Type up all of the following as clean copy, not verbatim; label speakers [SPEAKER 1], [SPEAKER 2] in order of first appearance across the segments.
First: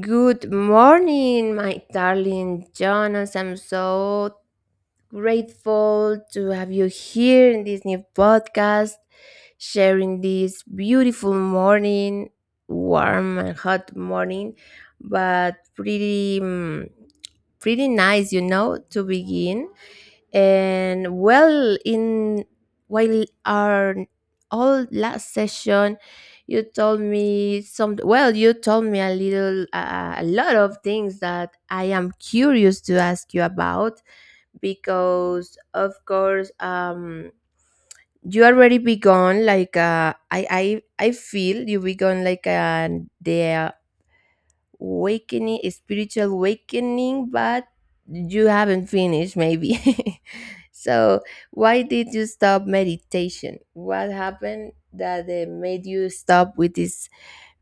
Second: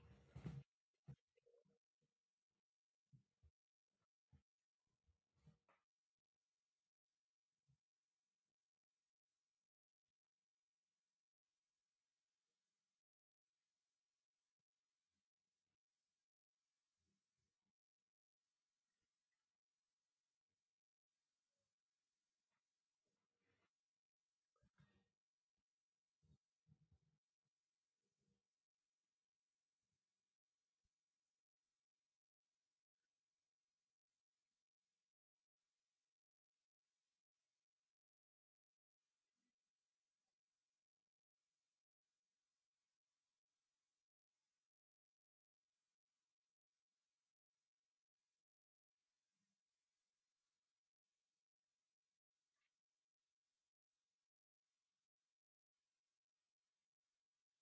[SPEAKER 1] Good morning, my darling Jonas. I'm so grateful to have you here in this new podcast, sharing this beautiful morning, warm and hot morning, but pretty, pretty nice, you know, to begin. And well, in while our all last session, you told me a lot of things that I am curious to ask you about because, of course, you already begun like, uh, I feel you begun like, uh, the awakening, spiritual awakening, but you haven't finished maybe. So why did you stop meditation? What happened that made you stop with this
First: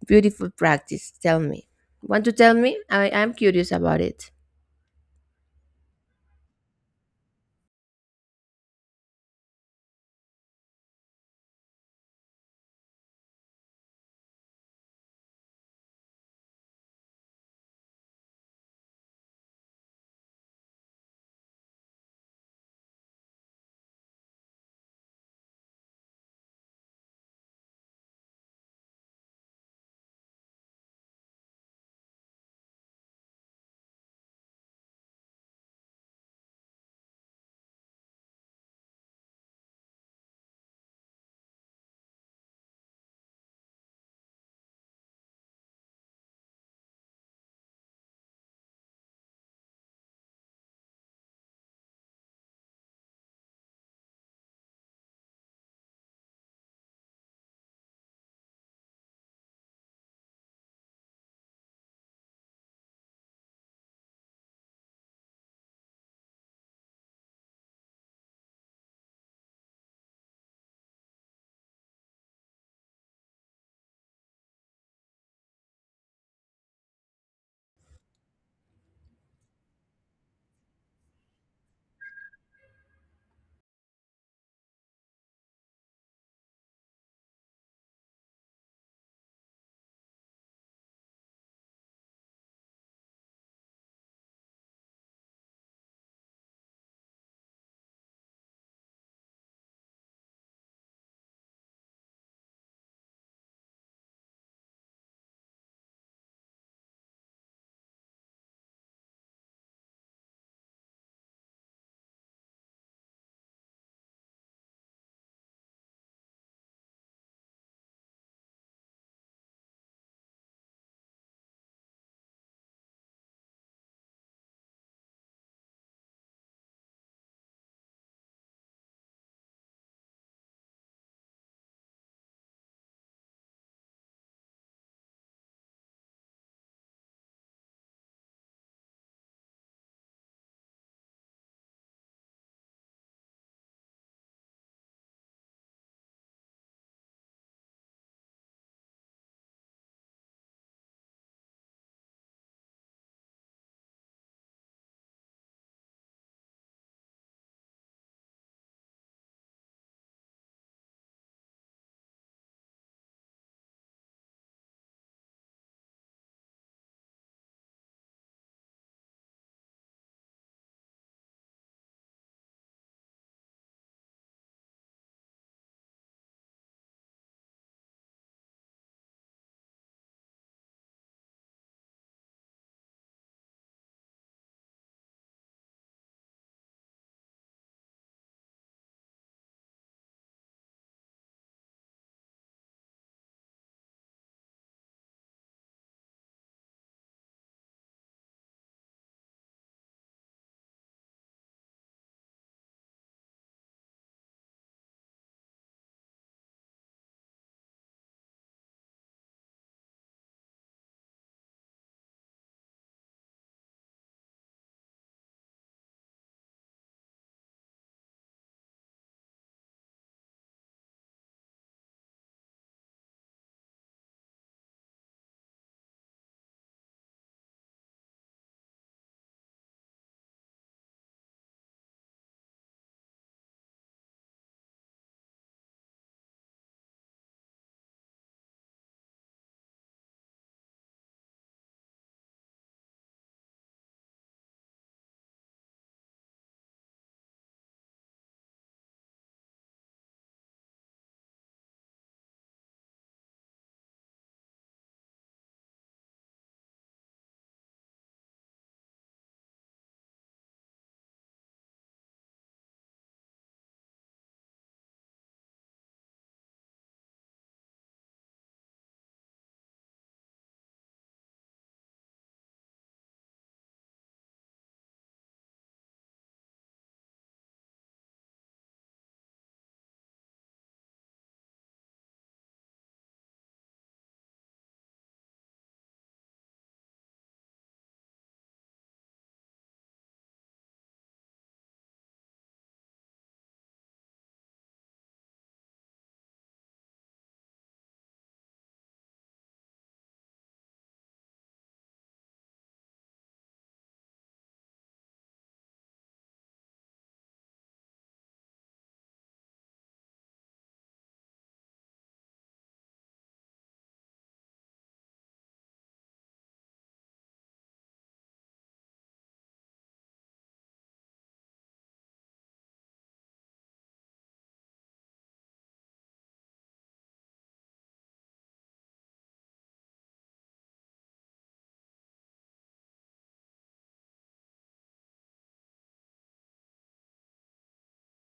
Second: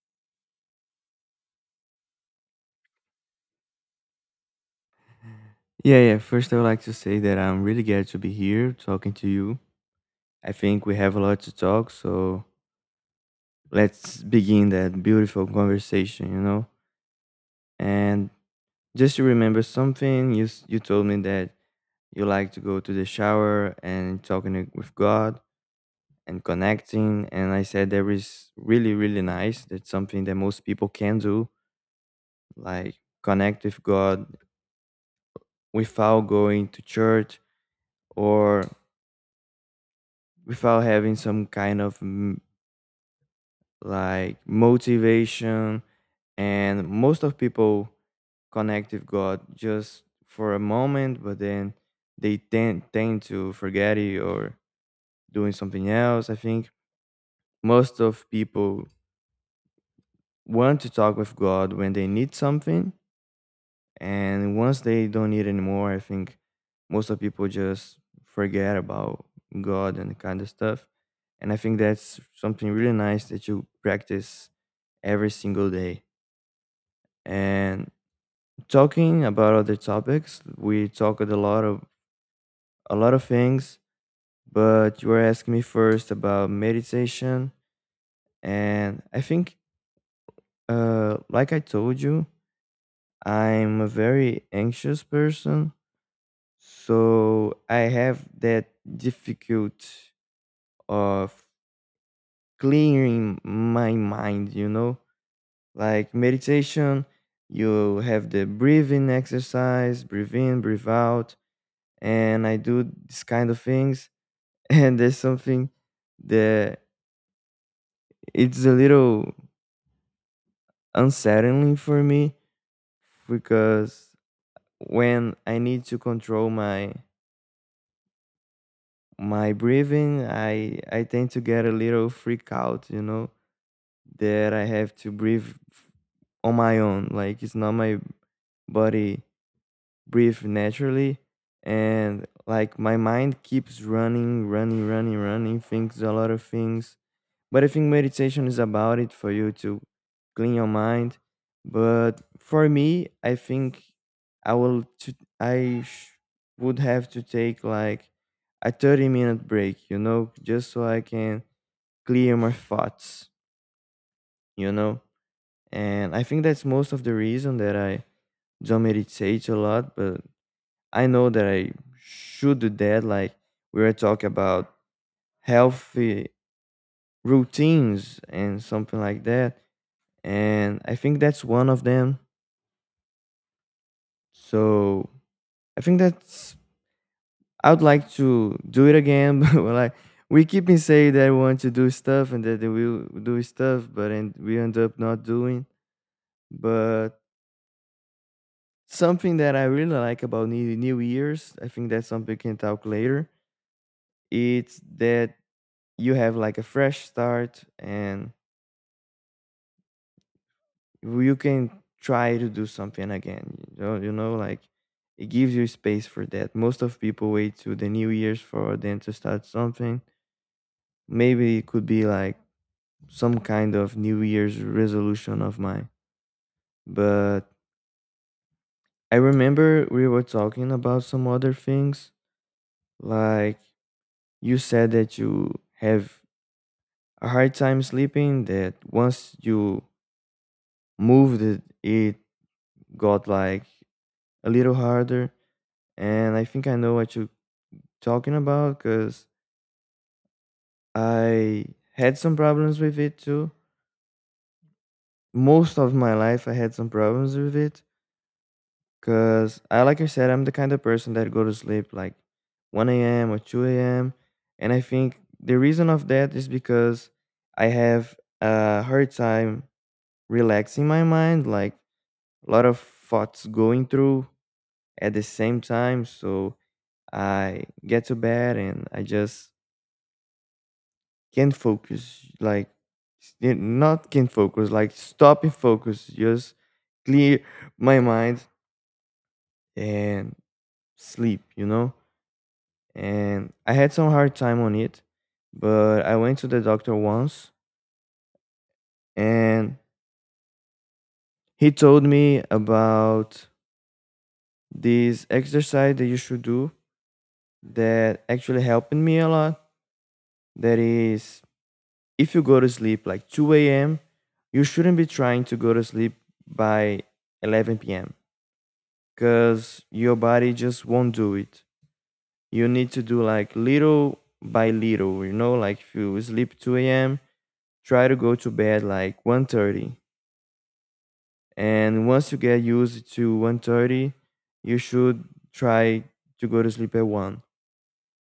[SPEAKER 1] beautiful practice? Tell me. Want to tell me? I am curious about it.
[SPEAKER 2] Yeah, yeah. First, I would like to say that I'm really glad to be here talking to you. I think we have a lot to talk, so let's begin that beautiful conversation, you know? And just to remember something, you told me that you like to go to the shower and talking it with God and connecting. And I said that is really, really nice. That's something that most people can do, like connect with God without going to church or without having some kind of like motivation. And most of people connect with God just for a moment, but then they tend to forget it or doing something else. I think most of people want to talk with God when they need something, and once they don't need anymore, I think most of people just forget about God and kind of stuff. And I think that's something really nice that you practice every single day. And talking about other topics, we talked a lot of things, but you were asking me first about meditation, and I think, like I told you, I'm a very anxious person, so I have that difficult of clearing my mind. You know, like meditation. You have the breathing exercise, breathe in, breathe out, and I do this kind of things. And there's something that it's a little unsettling for me because when I need to control my breathing, I tend to get a little freak out, you know, that I have to breathe on my own. Like it's not my body breathe naturally, and like my mind keeps running, running, running, running, thinks a lot of things. But I think meditation is about it for you to clean your mind. But for me, I think I would have to take like a 30-minute break, you know, just so I can clear my thoughts, you know. And I think that's most of the reason that I don't meditate a lot, but I know that I should do that. Like we were talking about healthy routines and something like that, and I think that's one of them. So I think that's, I would like to do it again, but we're like we keep in saying that we want to do stuff and that we will do stuff, but and we end up not doing. But something that I really like about New Year's, I think that's something we can talk later. It's that you have like a fresh start and you can try to do something again, you know, like it gives you space for that. Most of people wait to the new year's for them to start something. Maybe it could be like some kind of new year's resolution of mine, but I remember we were talking about some other things, like you said that you have a hard time sleeping, that once you moved it got like a little harder, and I think I know what you talking about because I had some problems with it too. Most of my life, I had some problems with it because I, like I said, I'm the kind of person that go to sleep like 1 a.m. or 2 a.m. And I think the reason of that is because I have a hard time relaxing my mind, like a lot of thoughts going through at the same time. So I get to bed and I just can focus like stop and focus, just clear my mind and sleep, you know. And I had some hard time on it, but I went to the doctor once, and he told me about this exercise that you should do that actually helped me a lot. That is, if you go to sleep like 2 a.m, you shouldn't be trying to go to sleep by 11 p.m because your body just won't do it. You need to do like little by little, you know, like if you sleep 2 a.m., try to go to bed like 1:30. And once you get used to 1:30, you should try to go to sleep at 1.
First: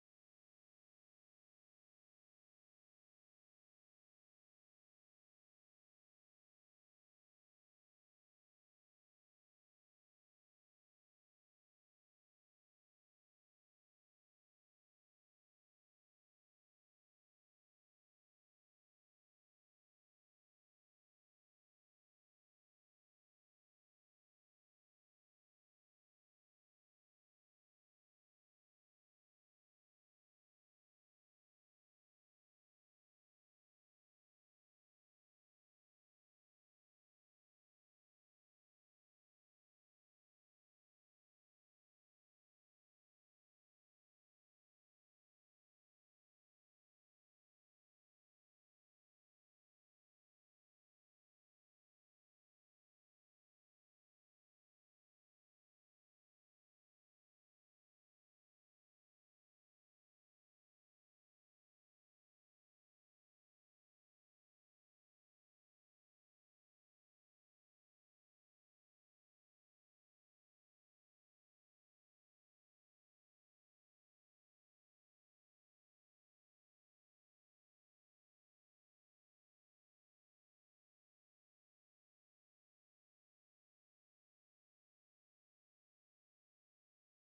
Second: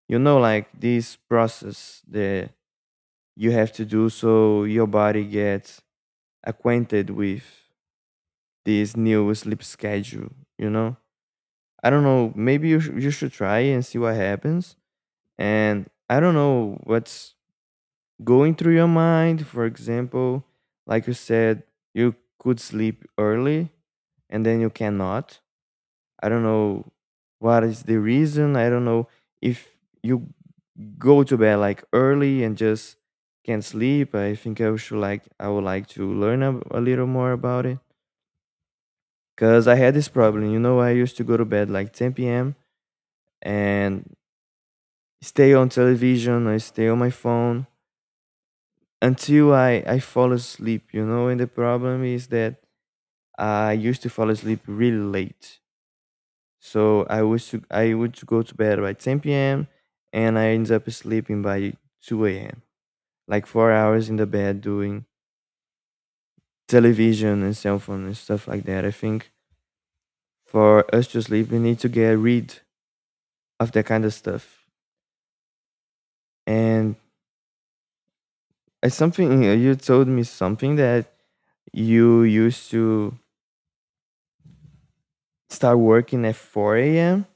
[SPEAKER 2] You know, like this process that you have to do so your body gets acquainted with this new sleep schedule, you know? I don't know, maybe you should try and see what happens. And I don't know what's going through your mind. For example, like you said, you could sleep early and then you cannot. I don't know what is the reason. I don't know if you go to bed like early and just can't sleep. I think I should like I would like to learn a little more about it because I had this problem. You know, I used to go to bed like 10 p.m. and stay on television. I stay on my phone until I fall asleep, you know. And the problem is that I used to fall asleep really late. So I would go to bed by 10 p.m. and I ended up sleeping by 2 a.m. Like 4 hours in the bed doing television and cell phone and stuff like that. I think for us to sleep, we need to get rid of that kind of stuff. And it's something you told me something that you used to start working at 4 a.m.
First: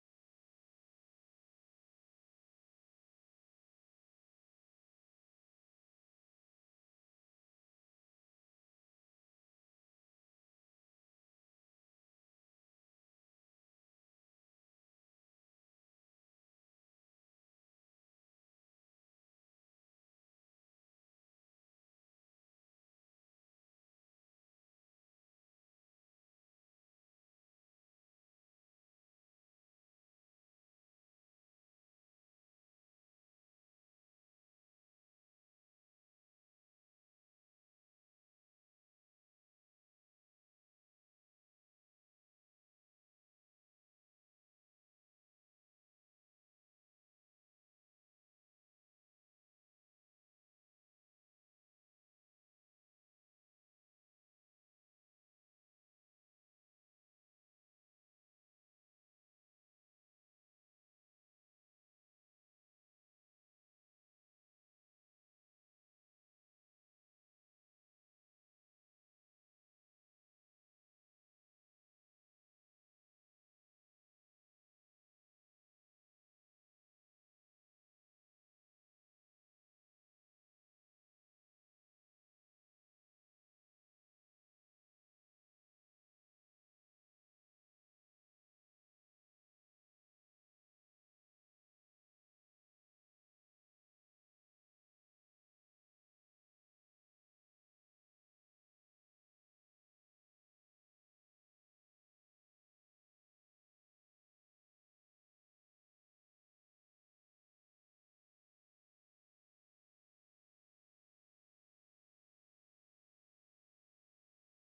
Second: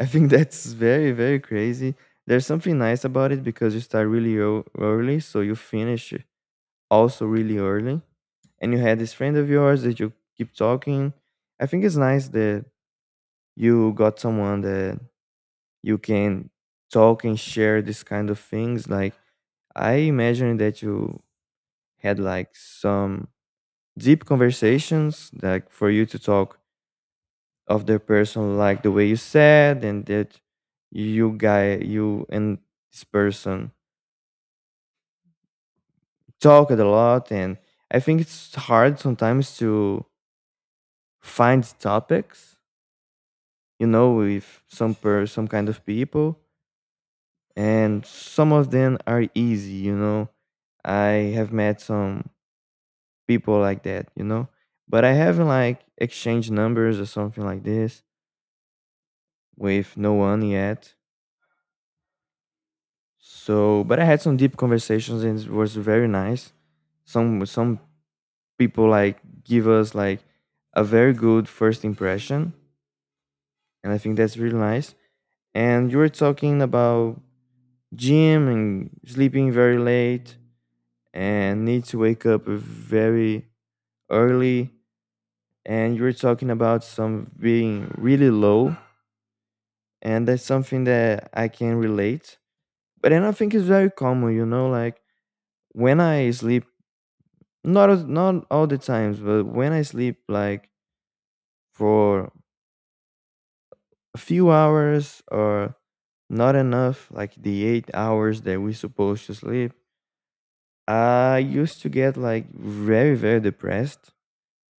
[SPEAKER 2] I think that's very, very crazy. There's something nice about it because you start really early, so you finish also really early. And you had this friend of yours that you keep talking. I think it's nice that you got someone that you can talk and share this kind of things. Like, I imagine that you had like some deep conversations, like for you to talk of the person like the way you said, and that you and this person talked a lot. And I think it's hard sometimes to find topics, you know, with some kind of people. And some of them are easy, you know. I have met some people like that, you know, but I haven't like exchanged numbers or something like this with no one yet. So, but I had some deep conversations and it was very nice. Some people like give us like a very good first impression, and I think that's really nice. And you were talking about gym and sleeping very late and need to wake up very early. And you were talking about some being really low, and that's something that I can relate. But then I think it's very common, you know, like when I sleep, not all the times, but when I sleep like for a few hours or not enough, like the 8 hours that we supposed to sleep, I used to get like very, very depressed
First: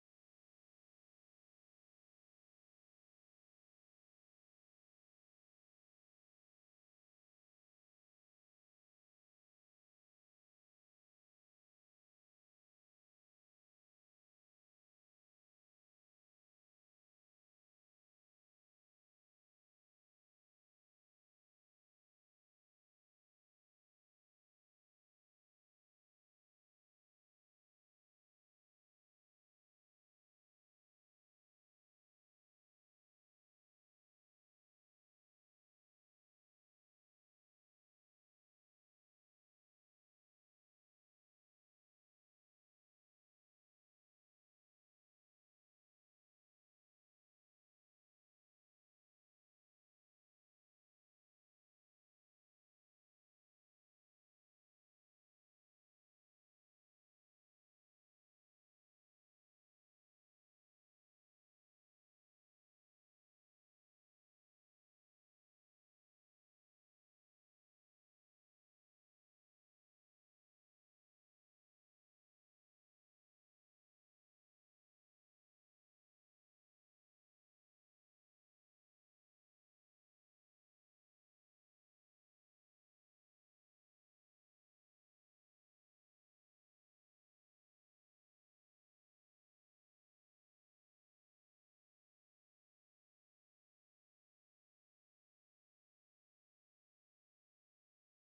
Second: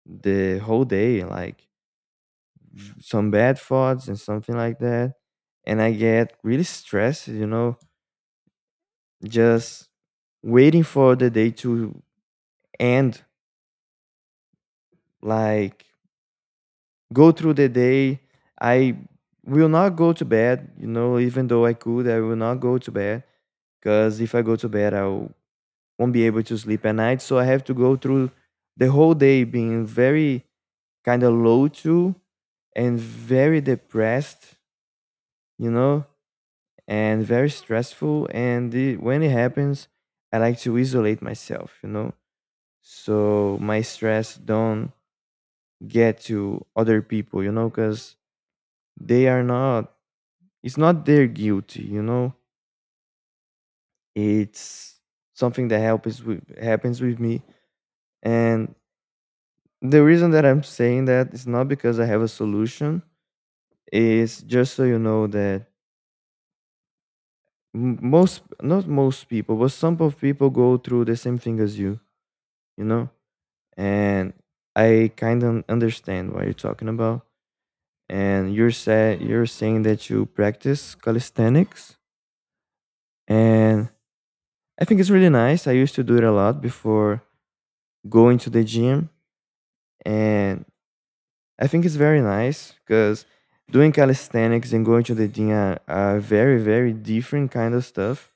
[SPEAKER 2] the whole day, like some bad thoughts and something like that. And I get really stressed, you know, just waiting for the day to end, like go through the day. I will not go to bed, you know, even though I could, I will not go to bed because if I go to bed, I won't be able to sleep at night. So I have to go through the whole day being very kind of low too and very depressed, you know, and very stressful. And when it happens, I like to isolate myself, you know, so my stress don't get to other people, you know, because they are not, it's not their guilty, you know, it's something that happens with me. And the reason that I'm saying that is not because I have a solution. It's just so you know that most, not most people, but some of people go through the same thing as you, you know. And I kind of understand what you're talking about. And you're saying that you practice calisthenics, and I think it's really nice. I used to do it a lot before going to the gym. And I think it's very nice because doing calisthenics and going to the gym are very very different kind of stuff.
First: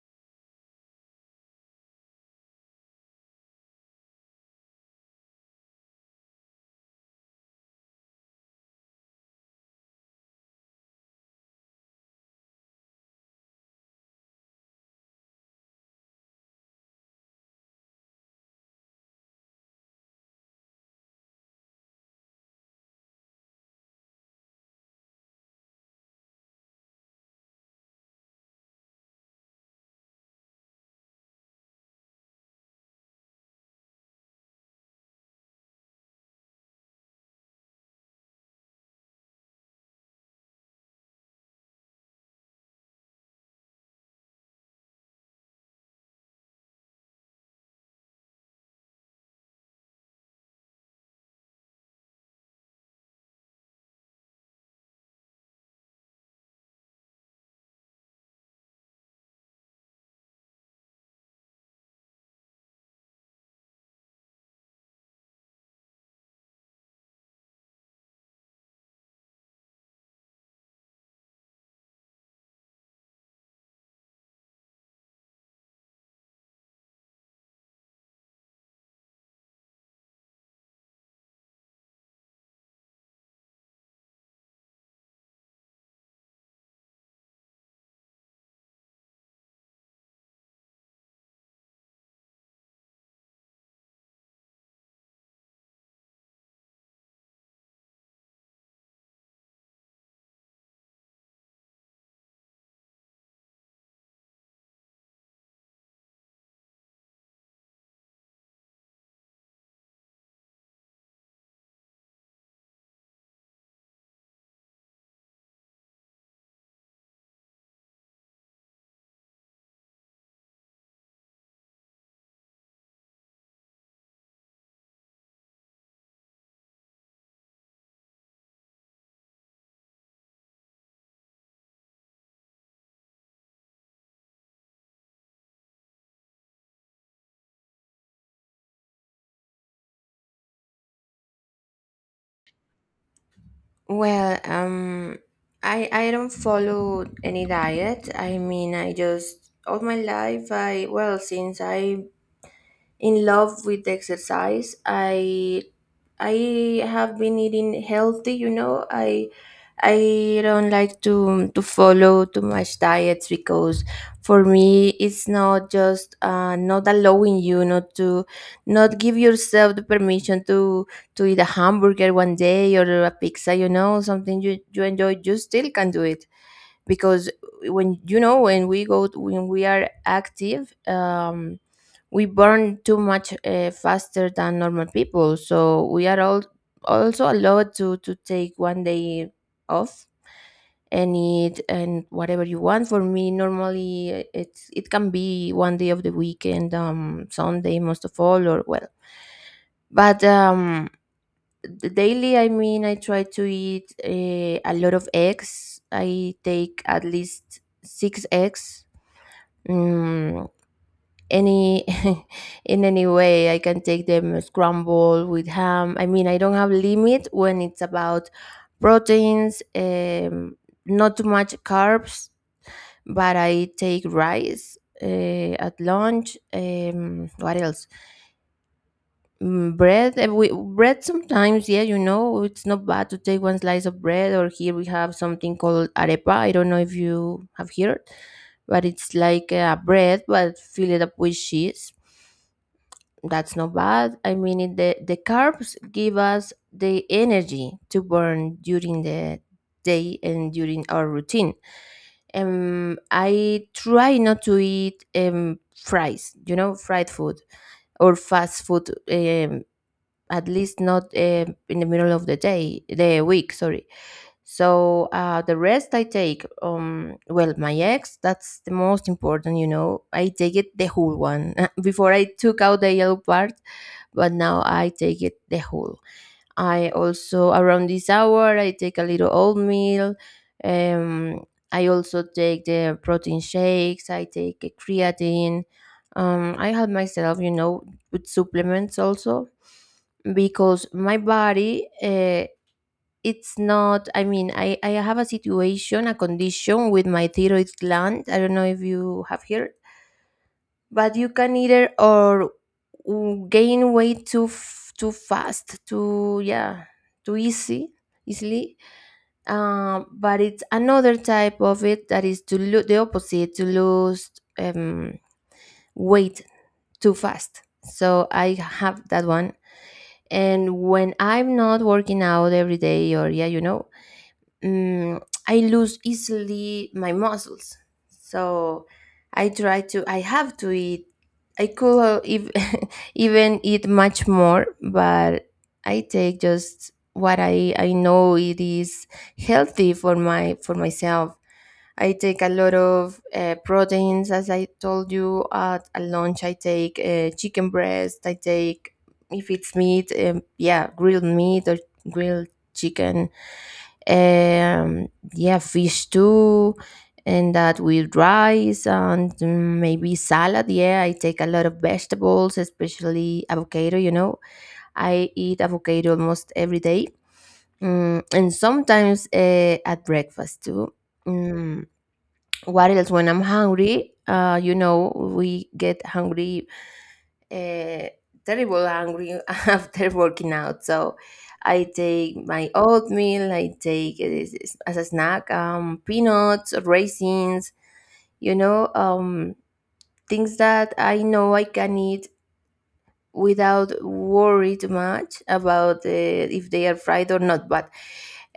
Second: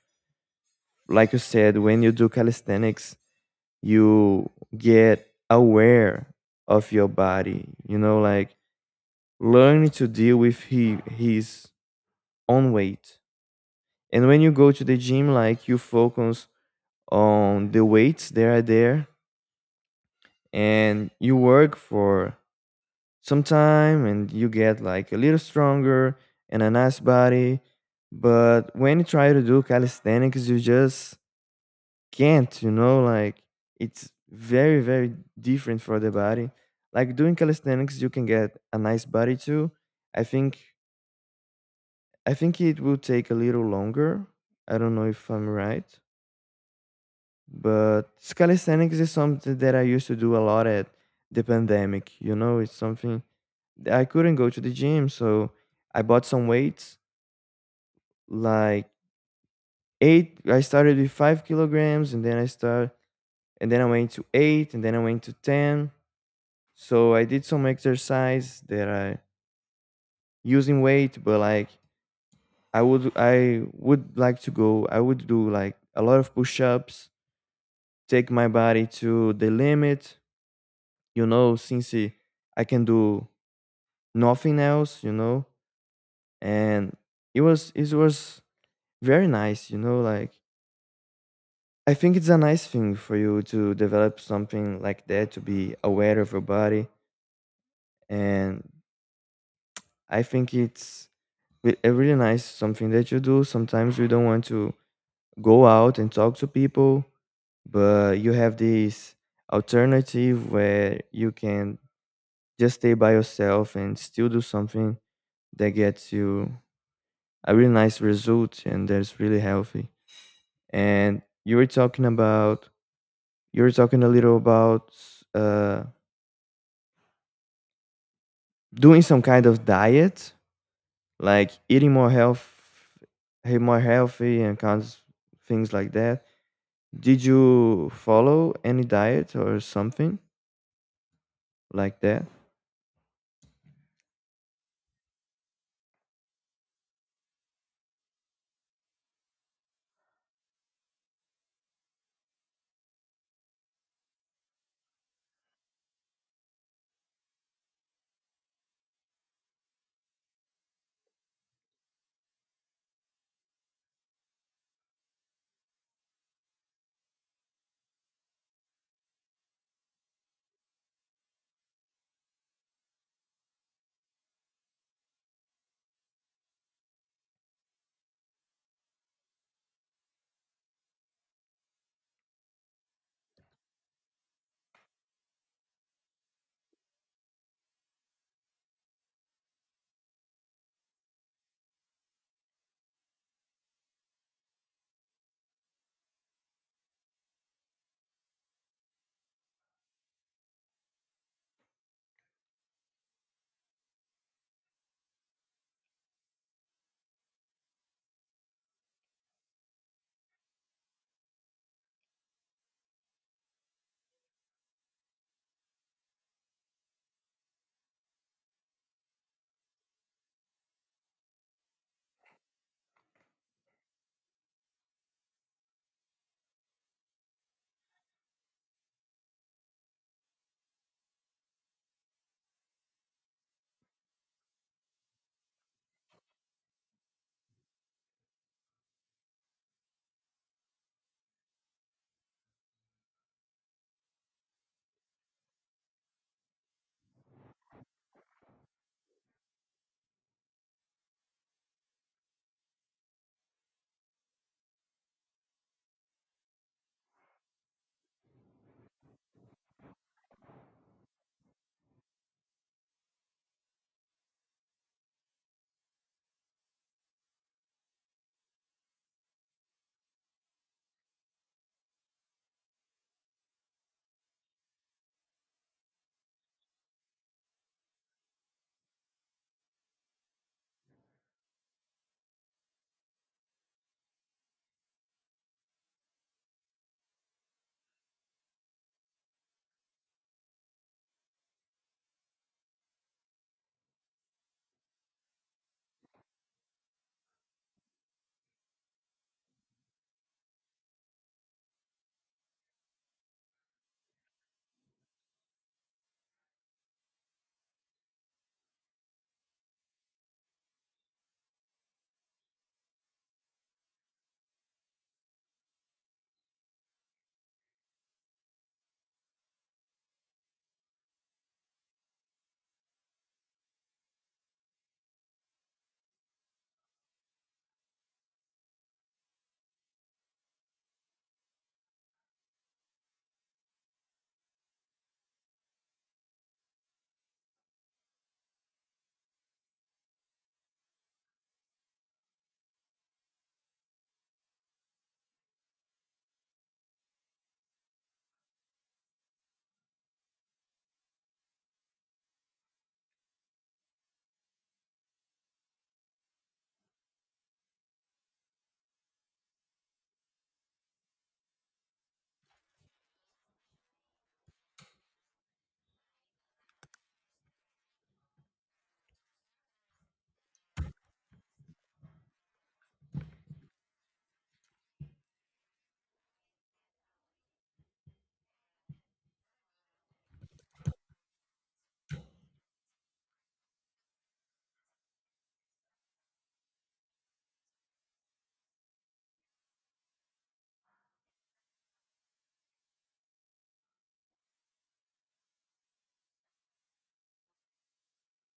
[SPEAKER 2] Like you said, when you do calisthenics, you get aware of your body. You know, like learning to deal with his own weight. And when you go to the gym, like you focus on the weights that are there, and you work for some time and you get like a little stronger and a nice body. But when you try to do calisthenics, you just can't, you know, like it's very, very different for the body. Like doing calisthenics, you can get a nice body too. I think I think it will take a little longer. I don't know if I'm right. But calisthenics is something that I used to do a lot at the pandemic. You know, it's something that I couldn't go to the gym, so I bought some weights. Like eight, I started with 5 kilograms, and then I start, and then I went to eight, and then I went to 10. So I did some exercise that I using weight, but like I would like to go. I would do like a lot of push-ups, take my body to the limit, you know, since I can do nothing else, you know, and it was very nice, you know. Like I think it's a nice thing for you to develop something like that to be aware of your body, and I think it's a really nice something that you do. Sometimes we don't want to go out and talk to people, but you have this alternative where you can just stay by yourself and still do something that gets you a really nice result and that's really healthy. And you were talking a little about uh, doing some kind of diet, like eating more health, more healthy and kinds things like that. Did you follow any diet or something like that?
[SPEAKER 1] Well, I don't follow any diet. I mean, I just, all my life, I well since I in love with exercise, I have been eating healthy, you know. I don't like to follow too much diets because for me it's not just, not allowing you, not to not give yourself the permission to eat a hamburger one day or a pizza, you know, something you, you enjoy, you still can do it because when you know when we go when we are active, we burn too much, faster than normal people, so we are all also allowed to take one day off and eat and whatever you want. For me normally, it's, it can be one day of the weekend, um, Sunday most of all, or, well, but the daily, I mean, I try to eat, a lot of eggs. I take at least six eggs, mm, any in any way, I can take them scrambled with ham. I mean, I don't have limit when it's about proteins, not too much carbs, but I take rice, at lunch. What else? Bread, bread sometimes. Yeah, you know, it's not bad to take one slice of bread, or here we have something called arepa. I don't know if you have heard, but it's like a bread but fill it up with cheese. That's not bad. I mean, the carbs give us the energy to burn during the day and during our routine. I try not to eat, fries, you know, fried food or fast food, at least not, in the middle of the day, the week, sorry. So, the rest I take, well, my eggs, that's the most important, you know. I take it the whole one. Before I took out the yellow part, but now I take it the whole. I also, around this hour, I take a little oatmeal. Um, I also take the protein shakes. I take a creatine. I help myself, you know, with supplements also because my body, it's not, I mean, I have a situation, a condition with my thyroid gland. I don't know if you have heard, but you can either or gain weight too too fast too. Yeah, too easy easily. But it's another type of it that is to lose, the opposite, to lose, um, weight too fast. So I have that one, and when I'm not working out every day or, yeah, you know, mm, I lose easily my muscles. So I have to eat. I could ev- even eat much more, but I take just what I know it is healthy for my, for myself. I take a lot of, proteins, as I told you. At a lunch, I take, chicken breast. I take, if it's meat, yeah, grilled meat or grilled chicken. Um, yeah, fish too, and that with rice and, maybe salad. Yeah, I take a lot of vegetables, especially avocado. You know, I eat avocado almost every day, and sometimes at breakfast too. Mm what else? When I'm hungry, uh, you know, we get hungry, uh terrible hungry after working out. So I take my oatmeal. I take it as a snack, peanuts, raisins, you know, things that I know I can eat without worried much about, if they are fried or not. But,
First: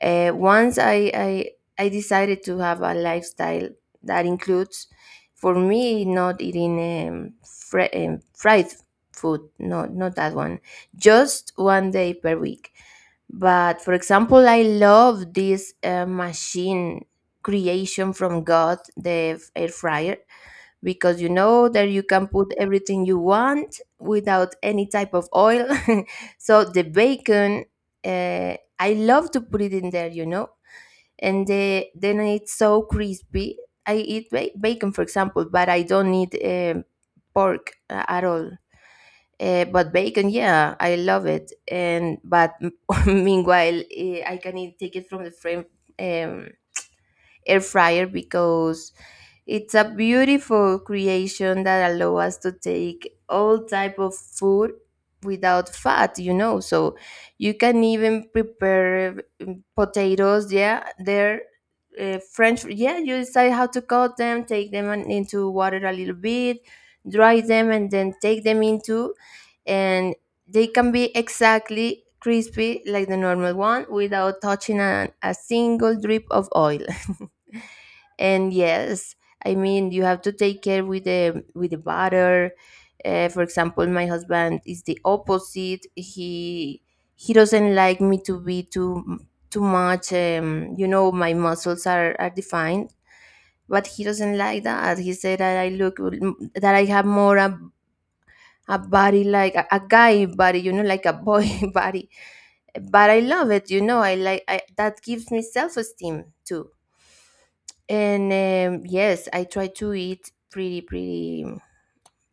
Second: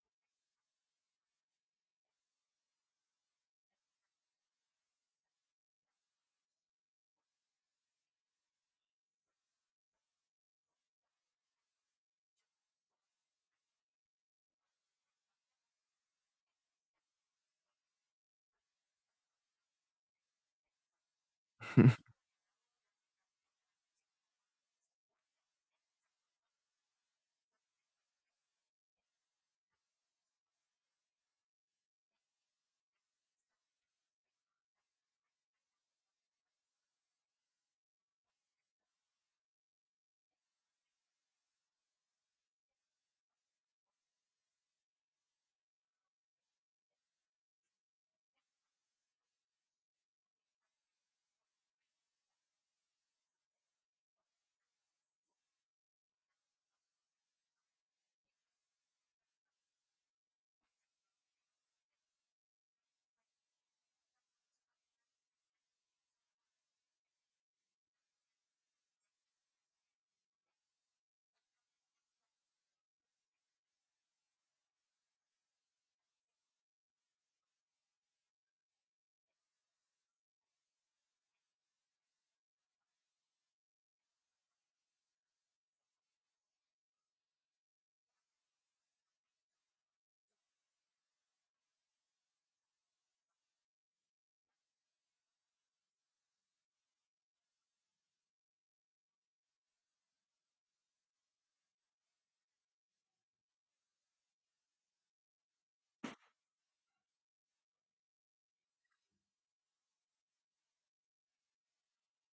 [SPEAKER 1] once I decided to have a lifestyle that includes, for me, not eating, fried food. No, not that one. Just one day per week. But, for example, I love this, machine creation from God, the air fryer, because you know that you can put everything you want without any type of oil. So the bacon, uh, I love to put it in there, you know, and then it's so crispy. I eat bacon, for example, but I don't eat, pork, at all. But bacon, yeah, I love it. And but meanwhile, I can eat, take it from the frame. Um, air fryer, because it's a beautiful creation that allow us to take all type of food without fat, you know. So you can even prepare, potatoes. Yeah, they're, french. Yeah, you decide how to cut them, take them into water a little bit, dry them, and then take them into, and they can be exactly crispy like the normal one without touching a single drip of oil. And yes, I mean, you have to take care with the, butter. For example, my husband is the opposite. He doesn't like me to be too much. You know, my muscles are defined, but he doesn't like that. He said that I look, that I have more a body like a guy body, you know, like a boy body. But I love it, you know. I that gives me self-esteem too. And, yes, I try to eat pretty,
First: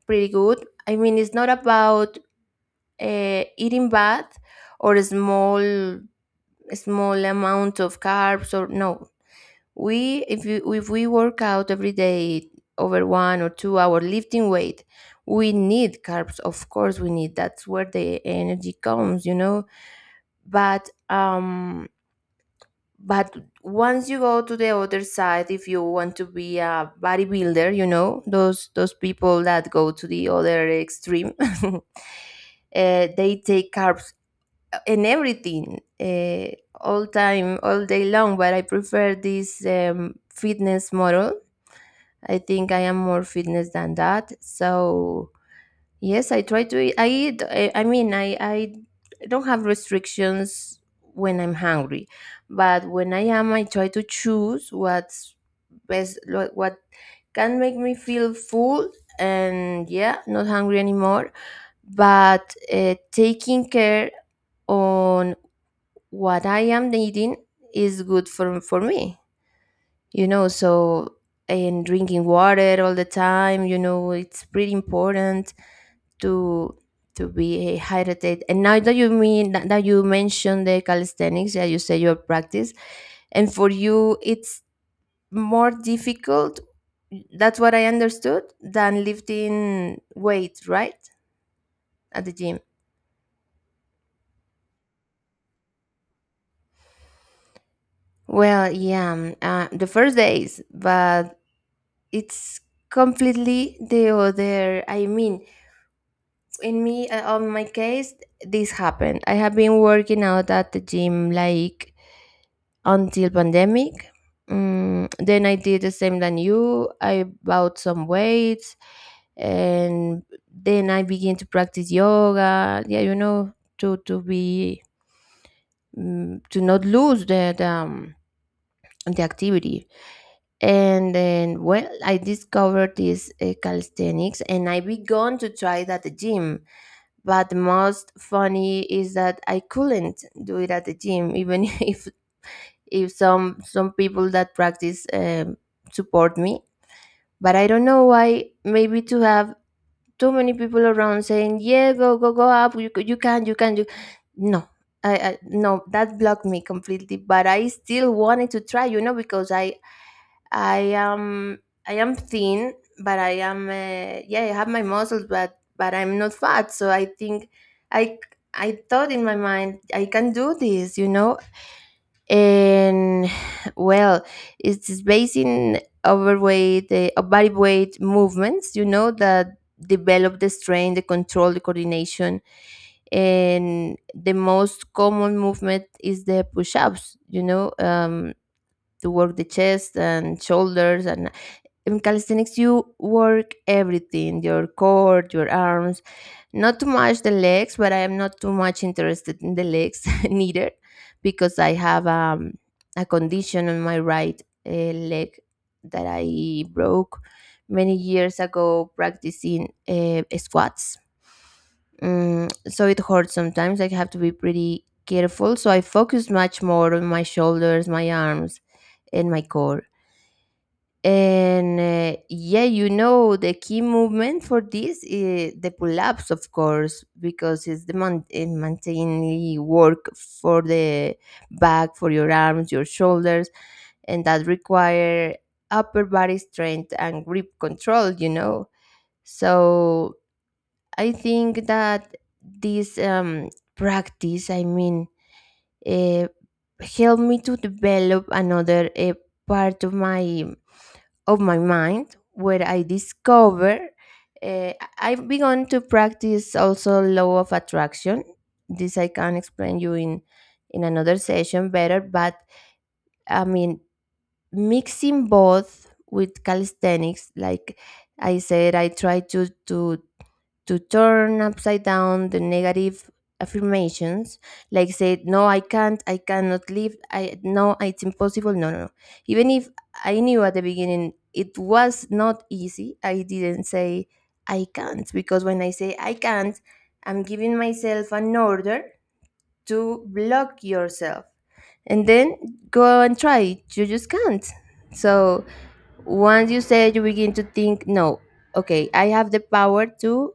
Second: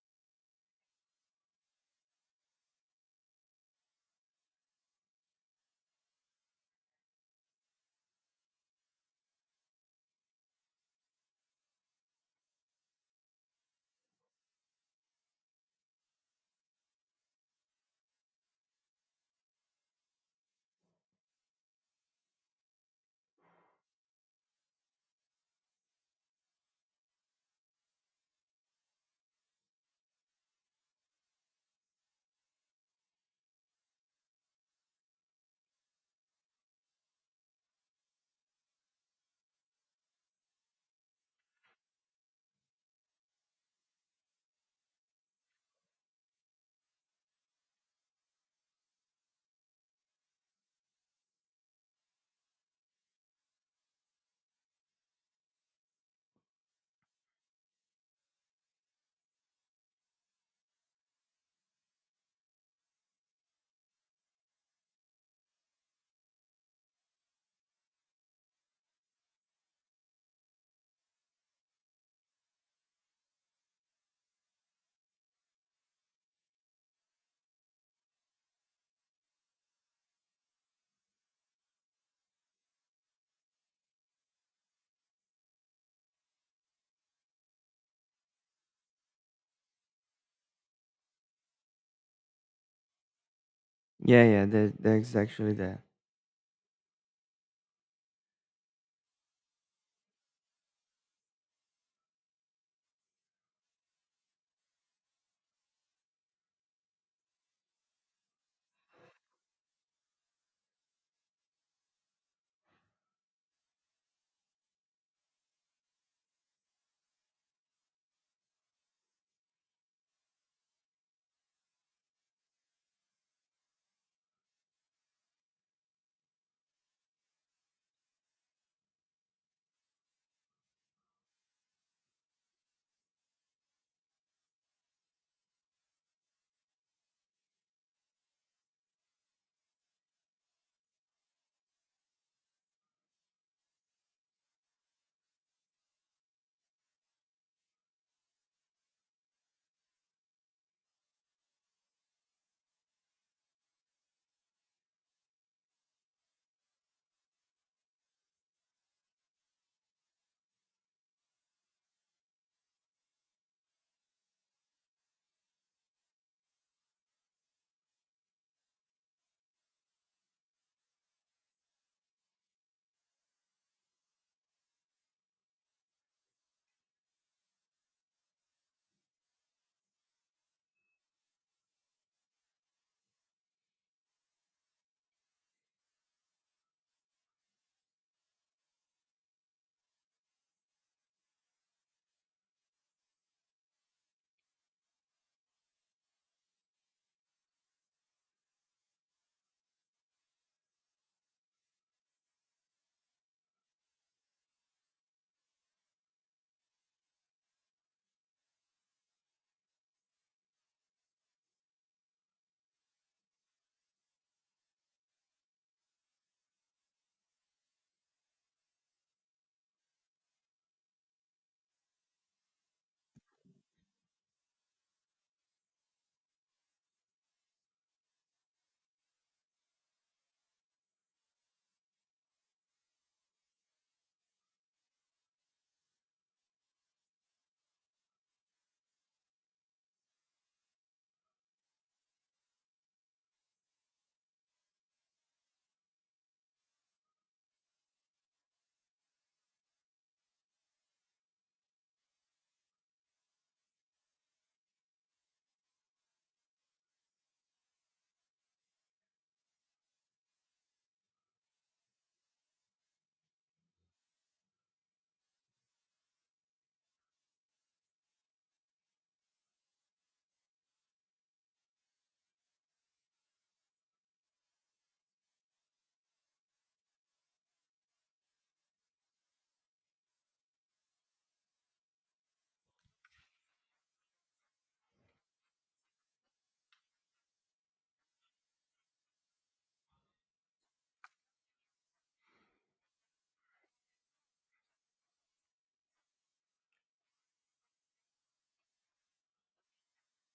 [SPEAKER 1] pretty good. I mean, it's not about, eating bad or a small, amount of carbs or no. we If you, if we work out every day over one or two-hour lifting weight, we need carbs. Of course we need. That's where the energy comes, you know. But um but once you go to the other side, if you want to be a bodybuilder, you know, those people that go to the other extreme, uh, they take carbs and everything, all time, all day long. But I prefer this, fitness model. I think I am more fitness than that. So yes, I try to eat. I eat. I mean, I don't have restrictions when I'm hungry, but when I am, I try to choose what's best, what can make me feel full and, yeah, not hungry anymore. But, taking care on what I am eating is good for, me, you know. So and drinking water all the time, you know, it's pretty important to be hydrated. And now that you that you mentioned the calisthenics, yeah, you say your practice, and for you it's more difficult, that's what I understood, than lifting weight, right? At the gym.
[SPEAKER 2] Yeah, yeah, that's actually that.
[SPEAKER 1] Well, yeah, the first days, but it's completely the other, I mean, in me on my case, this happened. I have been working out at the gym like until pandemic. Then I did the same than you. I bought some weights, and then I began to practice yoga. Yeah, you know, to be, to not lose the, the activity. And then, well, I discovered this, calisthenics, and I began to try it at the gym. But the most funny is that I couldn't do it at the gym, even if some people that practice, support me. But I don't know why. Maybe to have too many people around saying, "Yeah, go, go, go up. You, you can, you can." You no, I no, that blocked me completely. But I still wanted to try, you know, because I am I am thin, but I am, yeah, I have my muscles, but I'm not fat. So I think I I thought in my mind I can do this, you know. And, well, it's based in overweight the, body weight movements, you know, that develop the strength, the control, the coordination. And the most common movement is the push-ups, you know, to work the chest and shoulders. And in calisthenics you work everything, your core, your arms, not too much the legs, but I am not too much interested in the legs neither, because I have, a condition on my right, leg that I broke many years ago practicing, squats. So it hurts sometimes. I have to be pretty careful. So I focus much more on my shoulders, my arms, and my core. And the key movement for this is the pull ups, of course, because it's the maintaining work for the back, for your arms, your shoulders, and that require upper body strength and grip control, you know. So I think that this practice, uh, helped me to develop another part of my mind where I discover uh, I've begun to practice also law of attraction. This I can explain you in another session better, but I mean mixing both with calisthenics, like I said, I try to turn upside down the negative affirmations, like say, no, I can't, I cannot live, I, no, it's impossible, no, no, no. Even if I knew at the beginning it was not easy, I didn't say I can't, because when I say I can't, I'm giving myself an order to block yourself, and then go and try it, you just can't. So once you say it, you begin to think, no, okay, I have the power to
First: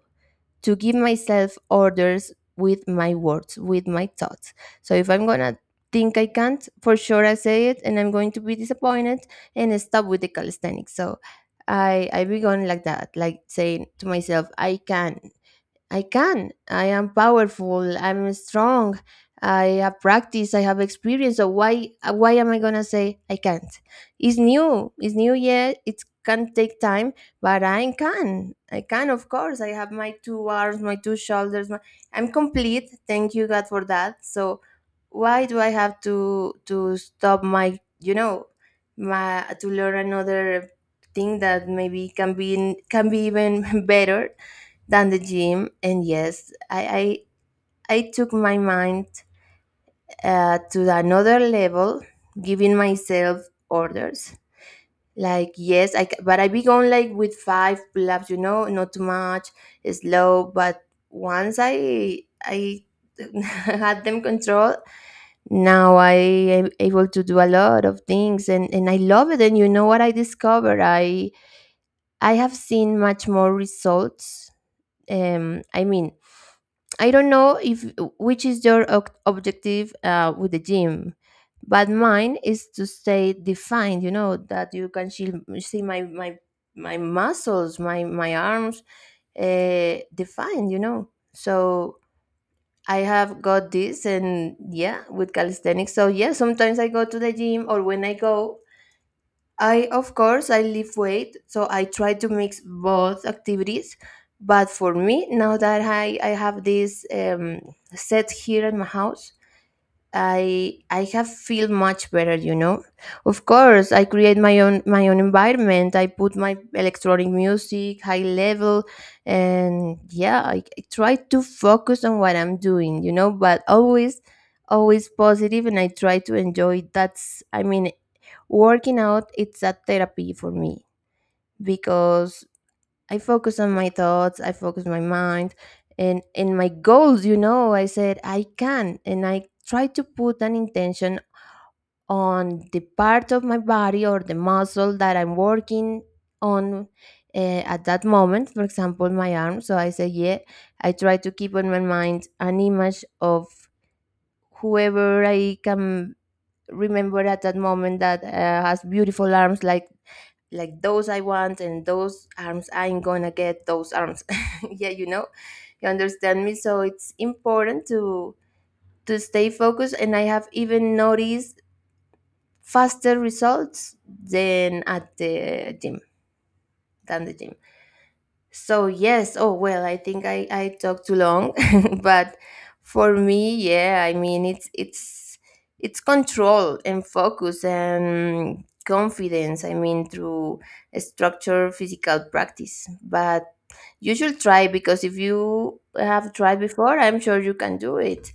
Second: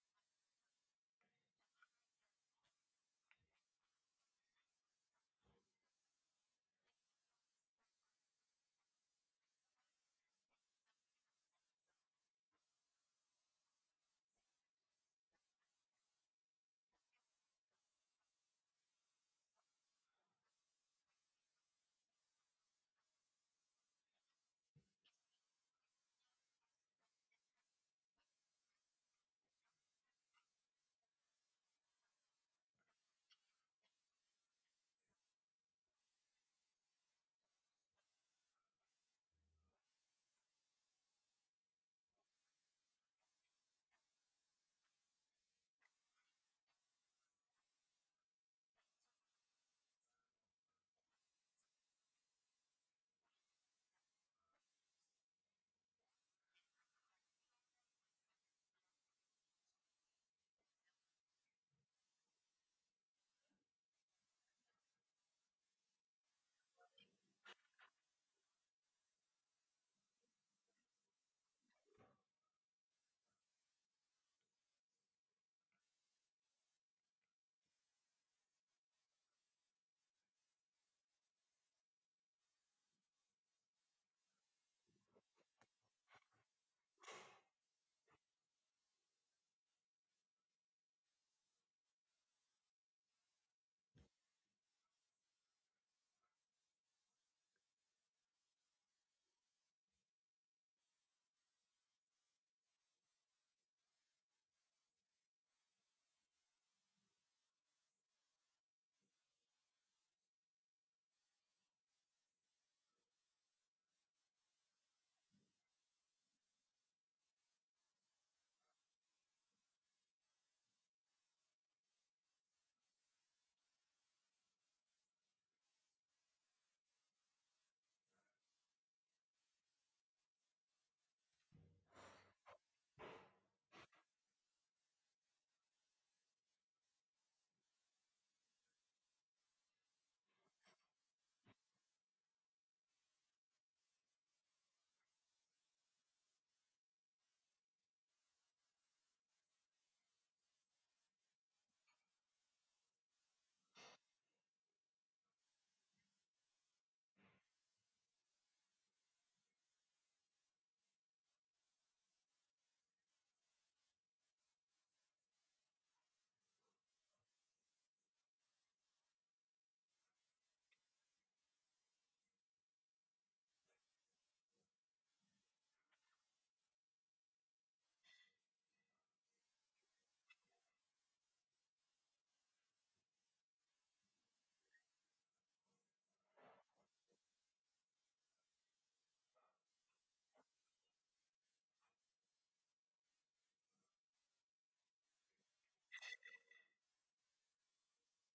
[SPEAKER 1] give myself orders with my words, with my thoughts. So if I'm gonna think I can't, for sure I say it and I'm going to be disappointed and stop with the calisthenics. So I begun like that, like saying to myself, I can, I can. I am powerful. I'm strong. I have practice. I have experience. So why am I gonna say I can't? It's new. It's new yet. It can take time, but I can. I can. Of course, I have my two arms, my two shoulders. My, I'm complete. Thank you God for that. So why do I have to stop my, my, to learn another thing that maybe can be, can be even better than the gym. And yes, I took my mind to another level, giving myself orders. Like, yes, but I began like with five pull ups, you know, not too much, slow. But once I had them control, now I am able to do a lot of things, and I love it. And you know what I discovered? I have seen much more results. Um, I mean, I don't know if which is your objective with the gym, but mine is to stay defined. You know that you can see, see my muscles, my arms, defined. You know, so I have got this, and yeah, with calisthenics. So yeah, sometimes I go to the gym, or when I go, I, of course, I lift weight, so I try to mix both activities. But for me, now that I have this set here in my house, I have feel much better, you know. Of course, I create my own environment. I put my electronic music high level, and yeah, I try to focus on what I'm doing, you know. But always, always positive, and I try to enjoy. That's I mean Working out, it's a therapy for me because I focus on my thoughts, I focus my mind, and my goals. You know, I said I can, and I try to put an intention on the part of my body or the muscle that I'm working on at that moment. For example, my arm. So I say, yeah, I try to keep in my mind an image of whoever I can remember at that moment that has beautiful arms, like those I want, and those arms, I'm gonna get those arms. Yeah, you know, you understand me. So it's important to stay focused, and I have even noticed faster results than at the gym, than the gym. So yes, oh well, I think I talked too long, but for me, yeah, I mean it's control and focus and confidence. I mean, through a structured physical practice, but you should try, because if you have tried before, I'm sure you can do it,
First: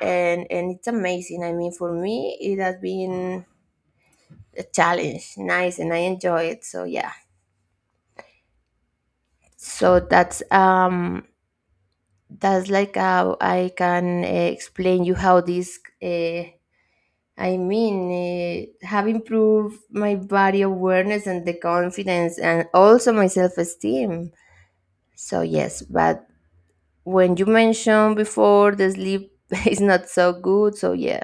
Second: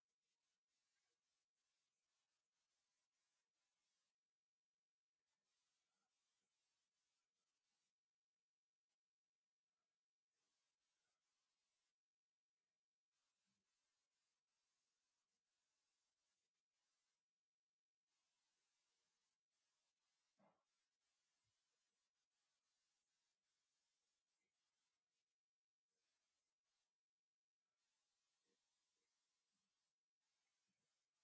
[SPEAKER 1] and it's amazing. I mean, for me, it has been a challenge, nice, and I enjoy it. So yeah, so that's like how I can explain you how this. Have improved my body awareness and the confidence, and also my self esteem. So yes, but when you mentioned before, the sleep is not so good. So yeah,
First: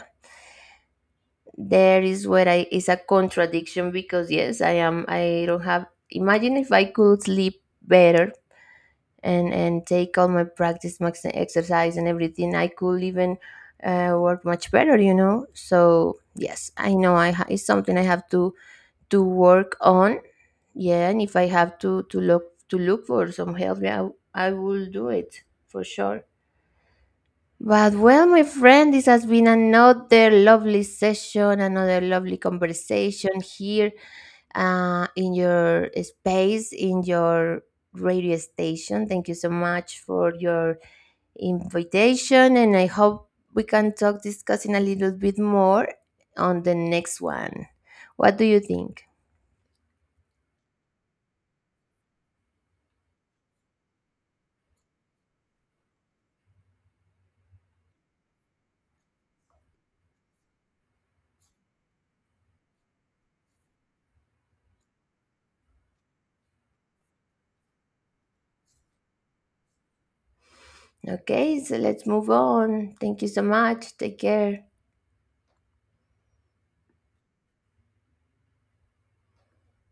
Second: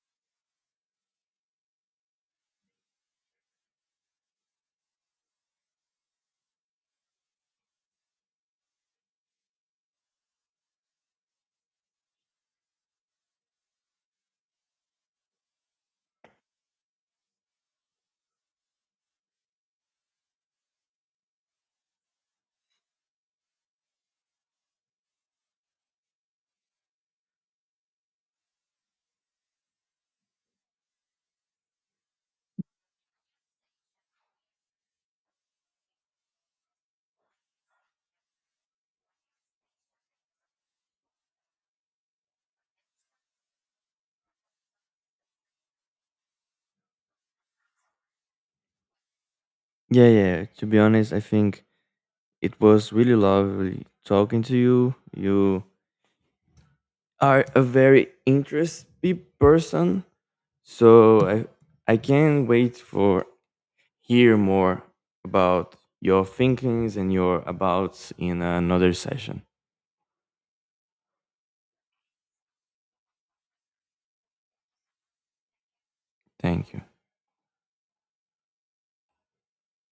[SPEAKER 1] there is where I is a contradiction, because yes, I am. I don't have. Imagine if I could sleep better and take all my practice max exercise and everything, I could even work much better, you know. So yes, I know it's something I have to work on. Yeah, and if I have to look for some help, yeah, I will do it for sure. But well, my friend, this has been another lovely session, another lovely conversation here in your space, in your radio station. Thank you so much for your invitation, and I hope we can talk discussing a little bit more on the next one. What do you think?
[SPEAKER 2] Yeah, yeah. To be honest, I think it was really lovely talking to you. You are a very interesting person, so I can't wait for hear more about your thinkings and your abouts in another session.
[SPEAKER 1] Okay, so let's move on. Thank you so much. Take care.
[SPEAKER 2] Thank you.